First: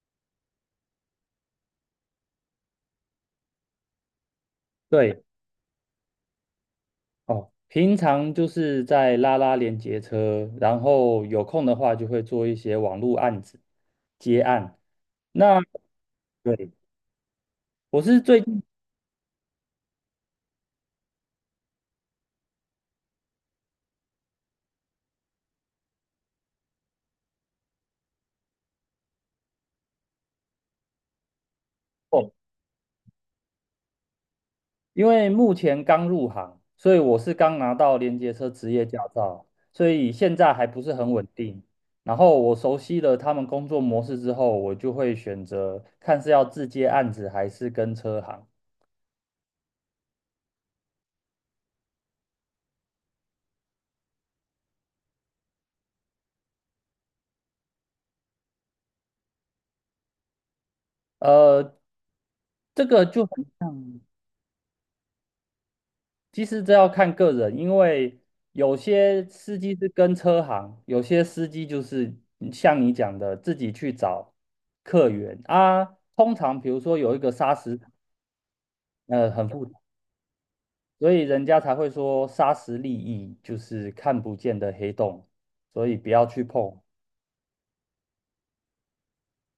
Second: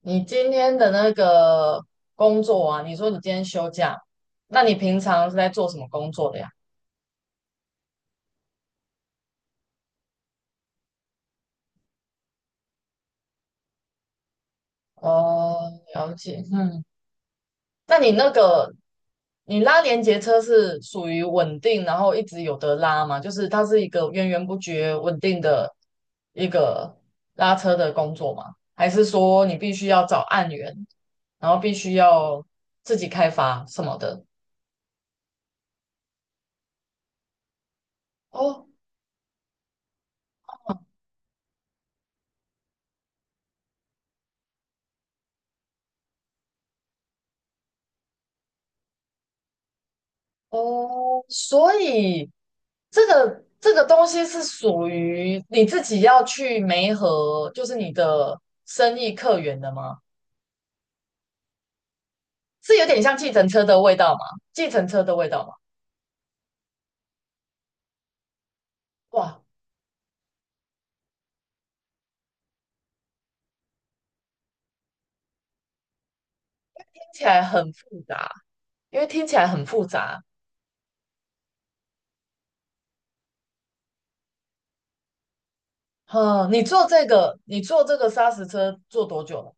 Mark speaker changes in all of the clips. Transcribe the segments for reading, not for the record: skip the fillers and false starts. Speaker 1: 你今天的那个工作啊，你说你今天休假，那你平
Speaker 2: 对。
Speaker 1: 常是在做什么工作的呀？
Speaker 2: 哦，平常就是在拉连接车，然后有空的话就会做一些网络案子接案。那
Speaker 1: 哦，了解，
Speaker 2: 对，
Speaker 1: 嗯，那
Speaker 2: 我
Speaker 1: 你
Speaker 2: 是
Speaker 1: 那
Speaker 2: 最近
Speaker 1: 个你拉连接车是属于稳定，然后一直有得拉吗？就是它是一个源源不绝、稳定的一个拉车的工作吗？还是说你必须要找案源，然后必须
Speaker 2: 哦，
Speaker 1: 要自己开发什么的？
Speaker 2: 因为目前刚入行，所以我是刚拿到连接车
Speaker 1: 哦。
Speaker 2: 职业驾照，所以现在还不是很稳定。然后我熟悉了他们工作模式之后，我就会选择看是要自接案子还是跟车行。
Speaker 1: 哦，所以这个东西是属于你自己要去媒合，就是你的生意客源的吗？
Speaker 2: 呃，
Speaker 1: 是有
Speaker 2: 这
Speaker 1: 点
Speaker 2: 个
Speaker 1: 像
Speaker 2: 就
Speaker 1: 计
Speaker 2: 很
Speaker 1: 程车的味
Speaker 2: 像。
Speaker 1: 道吗？计程车的味道吗？
Speaker 2: 其实这要看个人，因为有些
Speaker 1: 哇，
Speaker 2: 司机是跟车行，有些司机就是像你讲的自己去找客源啊。通常比如说
Speaker 1: 听
Speaker 2: 有一
Speaker 1: 起
Speaker 2: 个
Speaker 1: 来
Speaker 2: 沙
Speaker 1: 很
Speaker 2: 石，
Speaker 1: 复杂，因为听起来
Speaker 2: 很
Speaker 1: 很
Speaker 2: 复杂，
Speaker 1: 复杂。
Speaker 2: 所以人家才会说沙石利益就是看不见的黑洞，所以不要去
Speaker 1: 嗯，你
Speaker 2: 碰。
Speaker 1: 做这个，你做这个砂石车做多久了？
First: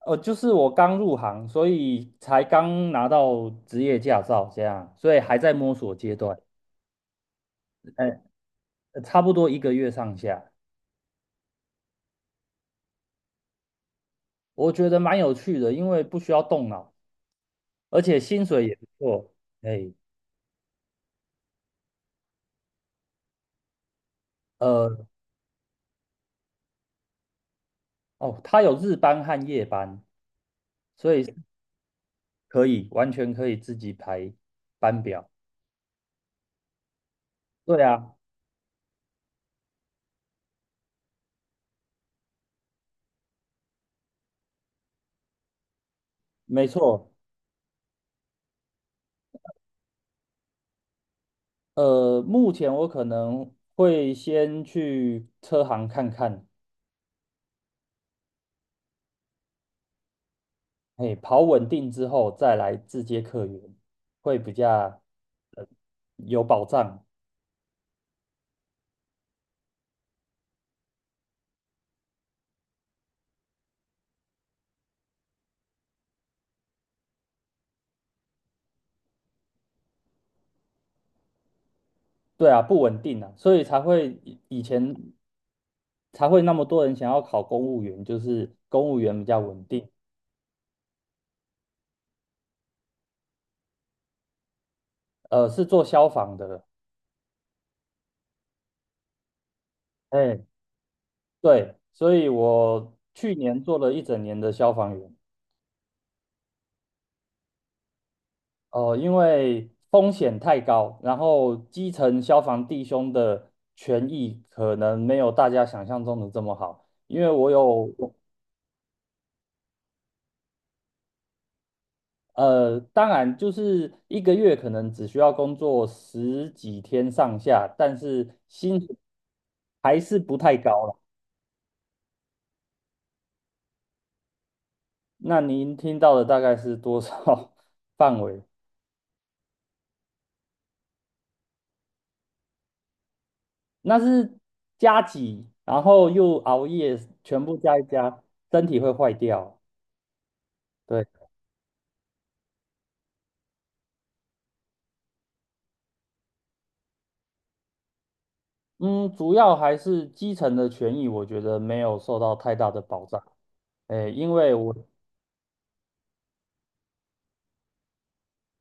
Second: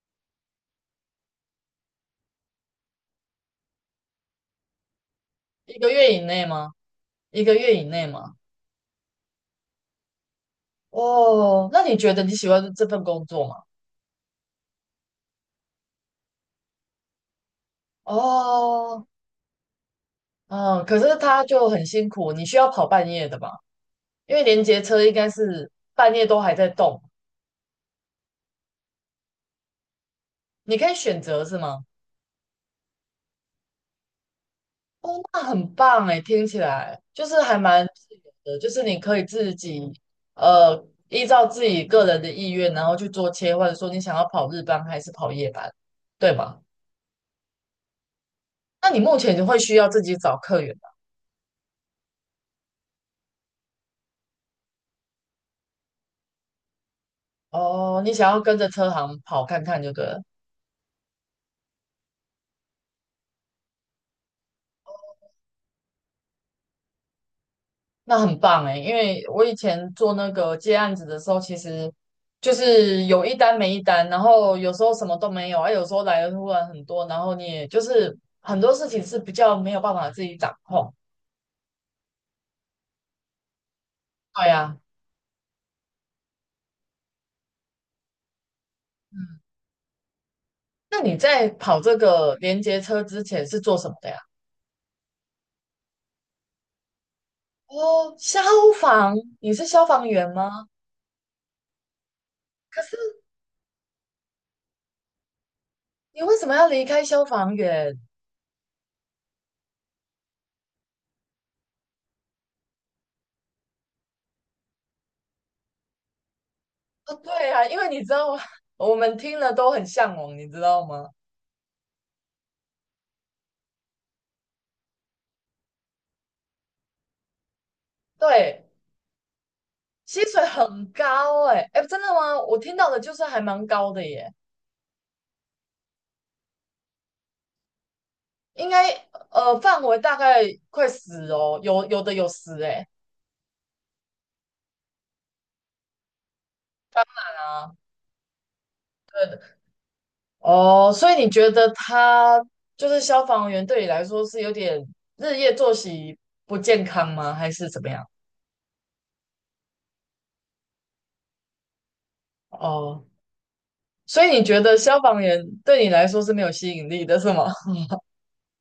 Speaker 2: 就是我刚入行，所以才刚拿到职业驾照，这样，所以还在摸
Speaker 1: 一个
Speaker 2: 索
Speaker 1: 月
Speaker 2: 阶
Speaker 1: 以
Speaker 2: 段。
Speaker 1: 内吗？一个月以内吗？
Speaker 2: 差不多一个月上下。
Speaker 1: 哦，那你觉得你喜欢这份工作吗？
Speaker 2: 我觉得蛮有趣的，因为不需要动脑，而且薪水也不
Speaker 1: 哦，
Speaker 2: 错。哎。
Speaker 1: 嗯，可是他就很辛苦，你需要跑半夜的吧？因为连接车
Speaker 2: 呃，
Speaker 1: 应该是半夜都还在动，
Speaker 2: 哦，它有日班和夜班，
Speaker 1: 你可以
Speaker 2: 所
Speaker 1: 选
Speaker 2: 以是
Speaker 1: 择是吗？
Speaker 2: 完全可以自己排班
Speaker 1: 哦，
Speaker 2: 表。
Speaker 1: 那很棒哎，听起来就是还
Speaker 2: 对
Speaker 1: 蛮
Speaker 2: 啊，
Speaker 1: 自由的，就是你可以自己依照自己个人的意愿，然后去做切换，说你想要跑日班还是跑夜班，对吗？
Speaker 2: 没错。
Speaker 1: 那你目前就会需要自己找客源吧
Speaker 2: 目前我可能会先去车行看看。
Speaker 1: 哦，你想要跟着车行跑看看就对了。
Speaker 2: 哎，跑稳定之后再来自接客源，会比较呃有保障。
Speaker 1: 那很棒哎，因为我以前做那个接案子的时候，其实就是有一单没一单，然后有时候什么都没有，啊，有时候来的突然很多，然后你也就是很多事情是比较没有办法自己掌控。
Speaker 2: 对啊，不稳定啊，所以才会以
Speaker 1: 对
Speaker 2: 以
Speaker 1: 呀，
Speaker 2: 前才会那么多人想要考公务员，就是公务员比较
Speaker 1: 嗯，
Speaker 2: 稳定。
Speaker 1: 那你在跑这个连接车之前是做什么的呀？
Speaker 2: 是做消防的。
Speaker 1: 哦，消防，你是消防员
Speaker 2: 哎，
Speaker 1: 吗？
Speaker 2: 对，所以
Speaker 1: 可是
Speaker 2: 我去年做了一整年的消防员。
Speaker 1: 你为什么要离开消防员？
Speaker 2: 因为风险太高，然后基层消防弟兄的权益可能没有大家想象中的这么好，
Speaker 1: 哦，
Speaker 2: 因为
Speaker 1: 对
Speaker 2: 我
Speaker 1: 啊，因为
Speaker 2: 有。
Speaker 1: 你知道吗，我们听了都很向往，你知道吗？
Speaker 2: 当然，就是一个月可能只需要工作十几天上下，但是
Speaker 1: 对，
Speaker 2: 薪水还是
Speaker 1: 薪
Speaker 2: 不
Speaker 1: 水
Speaker 2: 太高
Speaker 1: 很
Speaker 2: 啦。
Speaker 1: 高哎、哎，真的吗？我听到的就是还蛮高的耶，
Speaker 2: 那您听到的大概是多少 范围？
Speaker 1: 应该范围大概快十哦，有的有十哎，
Speaker 2: 那是加几，然后又熬夜，
Speaker 1: 当
Speaker 2: 全
Speaker 1: 然
Speaker 2: 部
Speaker 1: 啊，
Speaker 2: 加一加，身体会坏掉。
Speaker 1: 哦，
Speaker 2: 对。
Speaker 1: 所以你觉得他就是消防员对你来说是有点日夜作息不健康吗？还是怎么样？
Speaker 2: 嗯，主要还是基层的权益，我觉得没有受到太大的
Speaker 1: 哦，
Speaker 2: 保障。诶，
Speaker 1: 所以你觉得消防员对你来说是没有吸引力的，是吗？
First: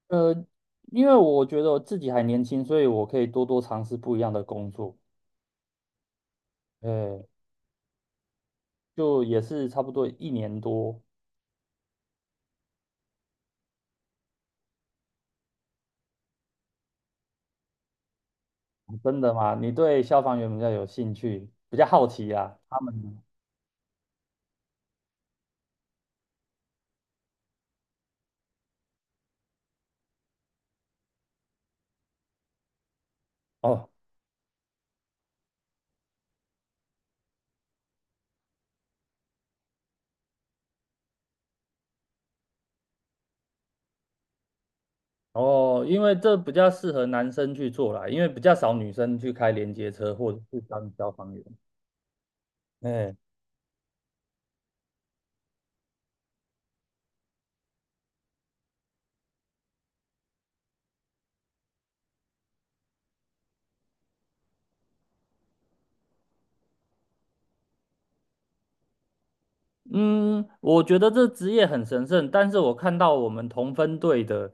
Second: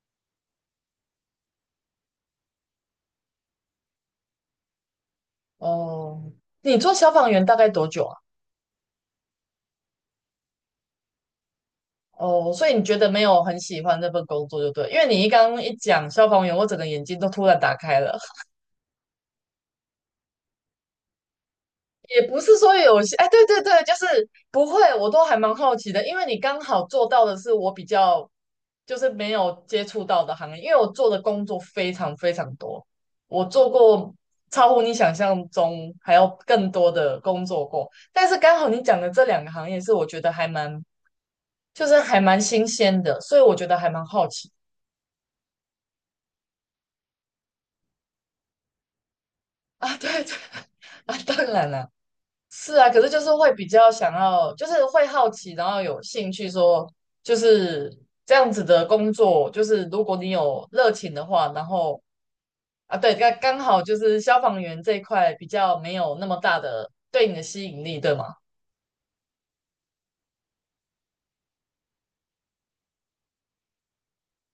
Speaker 2: 呃，因为我觉得我自己还年轻，所以我可以多多尝试不一样的工作。
Speaker 1: 哦，你做消
Speaker 2: 诶，
Speaker 1: 防员大概多久啊？
Speaker 2: 就也是差不多一年多。
Speaker 1: 哦，所以你觉得没有很喜欢这份工作就对，因为你一刚刚一讲消防员，我整个眼睛都突然打开了。
Speaker 2: 真的吗？你对消防员比较有兴趣，比较好
Speaker 1: 也
Speaker 2: 奇
Speaker 1: 不是
Speaker 2: 啊？
Speaker 1: 说
Speaker 2: 他
Speaker 1: 有
Speaker 2: 们
Speaker 1: 些，
Speaker 2: 呢
Speaker 1: 哎，对对对，就是不会，我都还蛮好奇的，因为你刚好做到的是我比较就是没有接触到的行业，因为我做的工作非常非常多，我做
Speaker 2: 哦。
Speaker 1: 过超乎你想象中还要更多的工作过，但是刚好你讲的这两个行业是我觉得还蛮就是还蛮新鲜的，所以我觉得还蛮好奇。
Speaker 2: 哦，因为这比较适合男生去做啦，因为比较少女生去开连 接
Speaker 1: 啊，
Speaker 2: 车
Speaker 1: 对
Speaker 2: 或
Speaker 1: 对
Speaker 2: 者是当消
Speaker 1: 啊，
Speaker 2: 防
Speaker 1: 当
Speaker 2: 员。
Speaker 1: 然了，是啊，可是
Speaker 2: 哎。
Speaker 1: 就是会比较想要，就是会好奇，然后有兴趣说，就是这样子的工作，就是如果你有热情的话，然后啊，对，刚刚好就是消防员这一块比较没有那么大的对你的吸引力，对吗？
Speaker 2: 嗯，我觉得这职业很神圣，但是我看到我们同分队的，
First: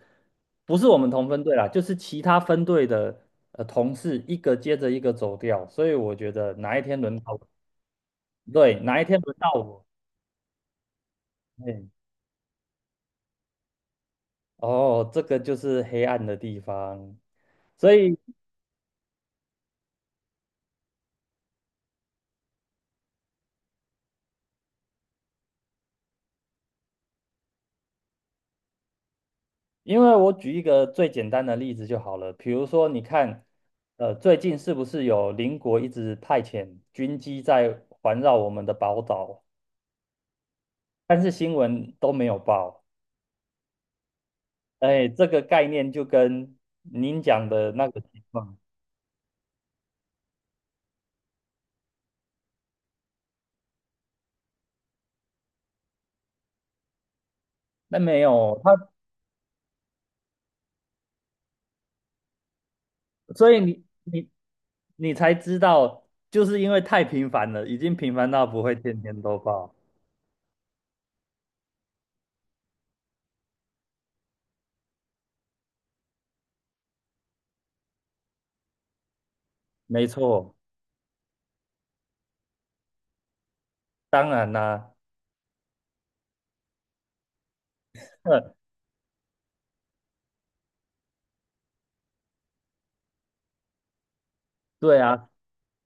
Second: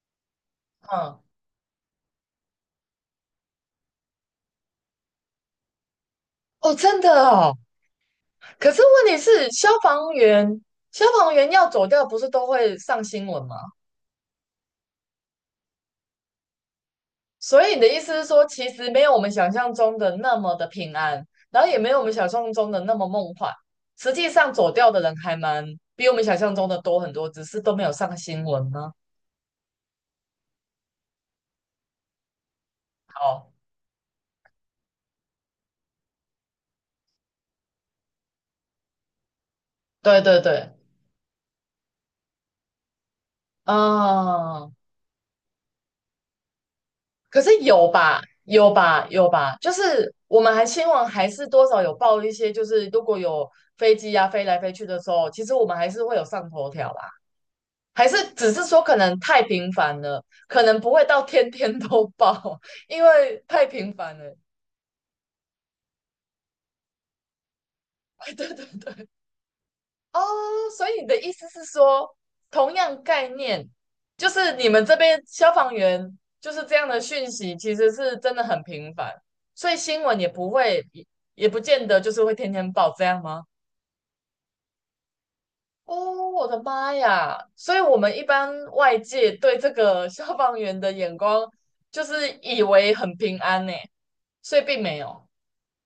Speaker 2: 不是我们
Speaker 1: 嗯，
Speaker 2: 同分队啦，就是其他分队的同事一个接着一个走掉，所以我觉得
Speaker 1: 哦，
Speaker 2: 哪一
Speaker 1: 真
Speaker 2: 天
Speaker 1: 的
Speaker 2: 轮到我
Speaker 1: 哦，可
Speaker 2: 对，
Speaker 1: 是
Speaker 2: 哪一
Speaker 1: 问题
Speaker 2: 天轮
Speaker 1: 是
Speaker 2: 到
Speaker 1: 消
Speaker 2: 我。
Speaker 1: 防员，消防员要
Speaker 2: 哎。
Speaker 1: 走掉不是都会上新闻吗？
Speaker 2: 哦，这个就是黑暗的地方，
Speaker 1: 所以你的
Speaker 2: 所
Speaker 1: 意思
Speaker 2: 以。
Speaker 1: 是说，其实没有我们想象中的那么的平安，然后也没有我们想象中的那么梦幻。实际上走掉的人还蛮比我们想象中的多很多，只是都没有上新闻呢。
Speaker 2: 因为我举一个最简单的例子就好了，比如说，你看，
Speaker 1: 好，
Speaker 2: 最近是不是有邻国一直派遣军机在环绕我们的宝岛，
Speaker 1: 对对对，
Speaker 2: 但是新闻都没有报。
Speaker 1: 啊，
Speaker 2: 哎，这个概念就跟您
Speaker 1: 可是
Speaker 2: 讲的
Speaker 1: 有
Speaker 2: 那个
Speaker 1: 吧，
Speaker 2: 情况。
Speaker 1: 有吧，有吧，就是我们还新闻还是多少有报一些，就是如果有飞机啊飞来飞去的时候，其实我们还是会有上头条啦。
Speaker 2: 那
Speaker 1: 还是
Speaker 2: 没
Speaker 1: 只
Speaker 2: 有
Speaker 1: 是
Speaker 2: 他，
Speaker 1: 说可能太频繁了，可能不会到天天都报，因为
Speaker 2: 所以
Speaker 1: 太频繁了。
Speaker 2: 你才知道，就是因为太频繁了，已经频繁
Speaker 1: 哎，
Speaker 2: 到
Speaker 1: 对
Speaker 2: 不
Speaker 1: 对
Speaker 2: 会天
Speaker 1: 对，
Speaker 2: 天都报。
Speaker 1: 哦，所以你的意思是说，同样概念，就是你们这边消防员就是这样的讯息，其实是真的很频繁，所以新
Speaker 2: 没
Speaker 1: 闻也不
Speaker 2: 错，
Speaker 1: 会，也不见得就是会天天报，这样吗？
Speaker 2: 当然啦、
Speaker 1: 哦，我的妈呀！所以我们一 般外界对这个消防员的眼光，就是以为很平安呢。所以并没
Speaker 2: 对
Speaker 1: 有。
Speaker 2: 啊，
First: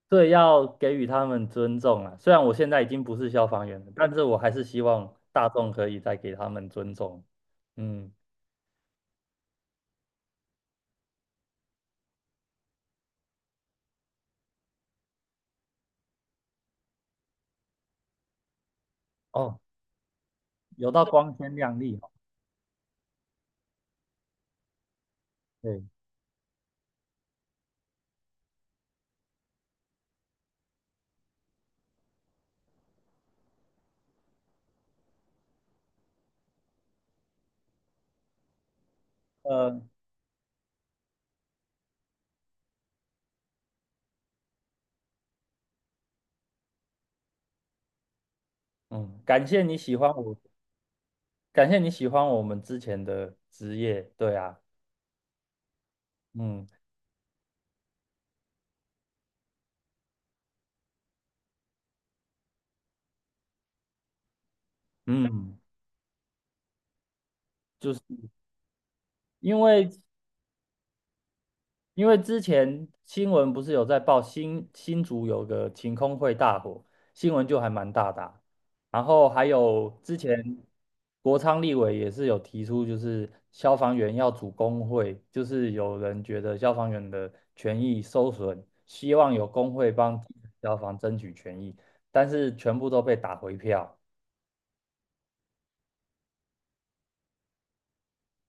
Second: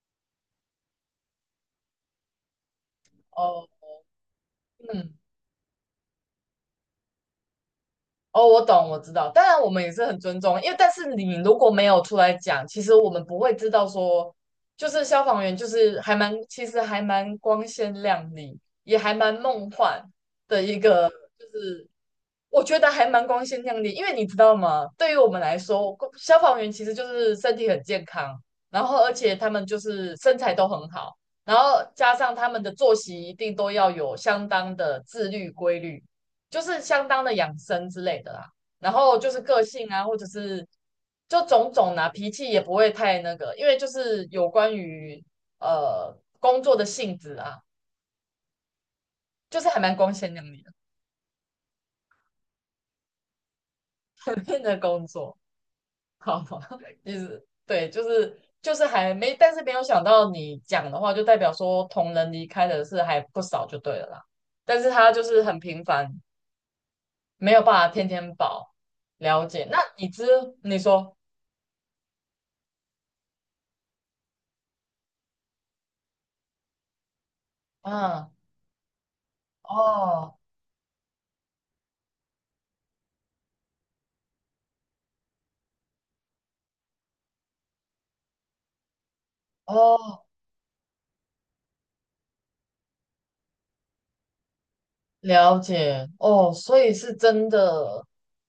Speaker 2: 对，要给予他们尊重啊。虽然我现在已经不是消防
Speaker 1: 哦，
Speaker 2: 员了，但是我还是希
Speaker 1: 嗯，
Speaker 2: 望大众可以再给他们尊重。嗯。
Speaker 1: 哦，我懂，我知道。当然，我们也是很尊重，因为但是你如果没有出来讲，其实我们不会知道说，就是消防员就是还蛮，其实还蛮光鲜亮丽，也还蛮
Speaker 2: 哦，
Speaker 1: 梦幻的一
Speaker 2: 有到
Speaker 1: 个，
Speaker 2: 光
Speaker 1: 就
Speaker 2: 鲜亮
Speaker 1: 是
Speaker 2: 丽哦。
Speaker 1: 我觉得还蛮光鲜亮丽，因为你知道吗？对于我们来
Speaker 2: 对。
Speaker 1: 说，公消防员其实就是身体很健康，然后而且他们就是身材都很好，然后加上他们的作息一定都要有相当的自律规律，就是相当的养生之类的啦。然后就是个
Speaker 2: 呃，
Speaker 1: 性啊，或者是就种种啊，脾气也不会太那个，因为就是有关于工作的性质啊，
Speaker 2: 嗯，感
Speaker 1: 就
Speaker 2: 谢
Speaker 1: 是
Speaker 2: 你
Speaker 1: 还蛮
Speaker 2: 喜欢
Speaker 1: 光鲜
Speaker 2: 我，
Speaker 1: 亮丽
Speaker 2: 感谢你喜欢我们之前的职业。
Speaker 1: 的
Speaker 2: 对啊，
Speaker 1: 那工作。好吧，
Speaker 2: 嗯
Speaker 1: 意思对，就是还没，但是没有想到你讲的话，就代表说同人离开的是还不少，就对了啦。但是他就是很
Speaker 2: 嗯，
Speaker 1: 频繁，没有办法
Speaker 2: 就是
Speaker 1: 天天保了
Speaker 2: 因
Speaker 1: 解。那
Speaker 2: 为
Speaker 1: 已知你说，
Speaker 2: 因为之前新闻不是有在报新竹有个晴空会大火，新闻就还蛮大的
Speaker 1: 嗯，
Speaker 2: 啊，然后还有之
Speaker 1: 哦
Speaker 2: 前国昌立委也是有提出，就是消防员要组工会，就是有人觉得消防员的权益受损，希望有工会帮
Speaker 1: 哦
Speaker 2: 基层消防争取权益，但是全部都被打回票。
Speaker 1: 了解哦，所以是真的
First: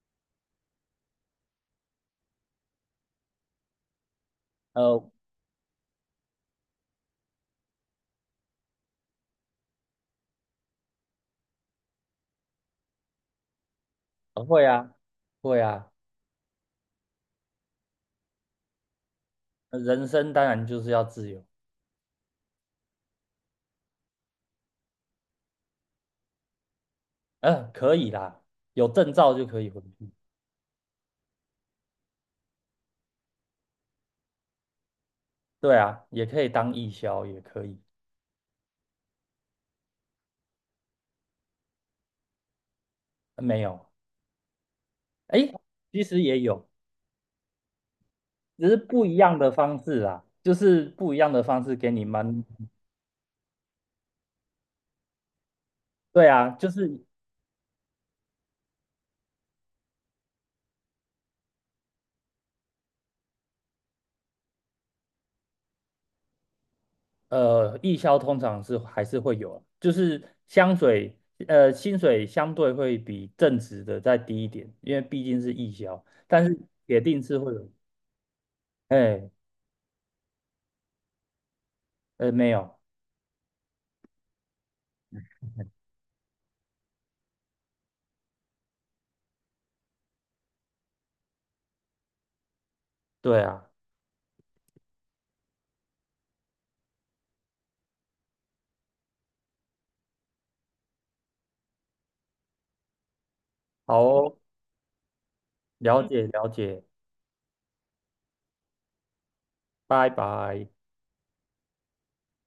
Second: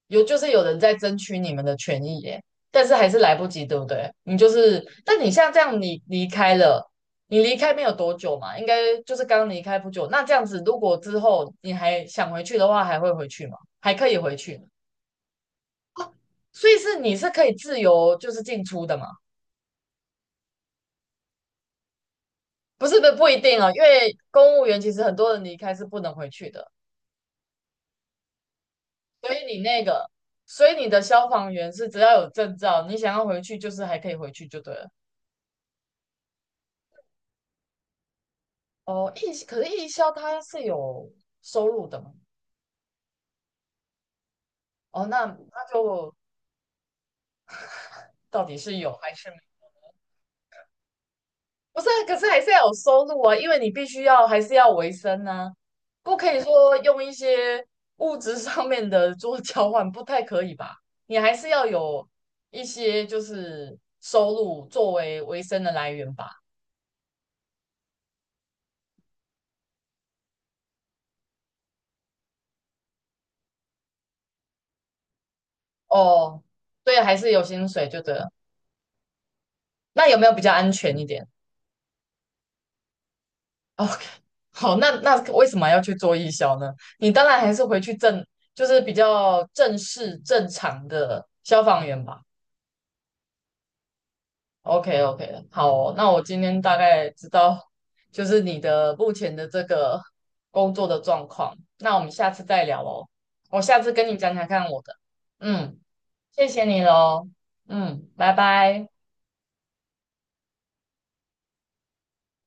Speaker 1: 有，就是有人在争取你们的权益耶，但是还是来不及，对不对？你就是，
Speaker 2: 呃，
Speaker 1: 但你像这样，你离开了，你离开没有多久嘛，应该就是刚离开不久。那这样子，如果之后你还想回去的话，还会回去吗？还可以回去，
Speaker 2: 会啊，会啊。
Speaker 1: 所以是你是可以自由就是进出的嘛？
Speaker 2: 人生当然就是要自由。
Speaker 1: 不是，不一定哦，因为公务员其实很多人离开是不能回去的。
Speaker 2: 嗯、可以啦，有证
Speaker 1: 所
Speaker 2: 照
Speaker 1: 以
Speaker 2: 就
Speaker 1: 你
Speaker 2: 可以回
Speaker 1: 那个，
Speaker 2: 去。
Speaker 1: 所以你的消防员是只要有证照，你想要回去就是还可以回去就对了。
Speaker 2: 对啊，也可以当义消，也可以。
Speaker 1: 哦，义可是义消它是有收入的嘛？
Speaker 2: 没有。
Speaker 1: 哦，那
Speaker 2: 诶，
Speaker 1: 那
Speaker 2: 其
Speaker 1: 就
Speaker 2: 实也有，
Speaker 1: 到底
Speaker 2: 只
Speaker 1: 是
Speaker 2: 是
Speaker 1: 有
Speaker 2: 不
Speaker 1: 还
Speaker 2: 一
Speaker 1: 是没？
Speaker 2: 样的方式啦，就是不一样的方式
Speaker 1: 不是
Speaker 2: 给
Speaker 1: 啊
Speaker 2: 你
Speaker 1: 可是还
Speaker 2: 们。
Speaker 1: 是要有收入啊，因为你必须要还是要维生啊，不
Speaker 2: 对
Speaker 1: 可以
Speaker 2: 啊，就
Speaker 1: 说
Speaker 2: 是
Speaker 1: 用一些物质上面的做交换，不太可以吧？你还是要有一些就是收入作为维生的来源吧？
Speaker 2: 义消通常是还是会有，就是香水，薪水相对会比正职的再低一点，因为毕竟是义消，
Speaker 1: 哦，
Speaker 2: 但是
Speaker 1: 对，
Speaker 2: 铁
Speaker 1: 还
Speaker 2: 定
Speaker 1: 是
Speaker 2: 是
Speaker 1: 有
Speaker 2: 会
Speaker 1: 薪
Speaker 2: 有。
Speaker 1: 水就对了。
Speaker 2: 哎。
Speaker 1: 那有没有比较安全一点
Speaker 2: 没有。
Speaker 1: ？OK，好，那为什么要去做义消呢？你当然还是回去正，就是比较正式正常的消防员吧。
Speaker 2: 对啊，
Speaker 1: OK OK，好哦那我今天大概知道就是你的目前的这个工作的状况，那我们下次再聊哦。我下次
Speaker 2: 好
Speaker 1: 跟你讲
Speaker 2: 哦，
Speaker 1: 讲看我的，嗯，
Speaker 2: 了解了
Speaker 1: 谢谢
Speaker 2: 解，
Speaker 1: 你喽，嗯，拜拜。
Speaker 2: 拜拜。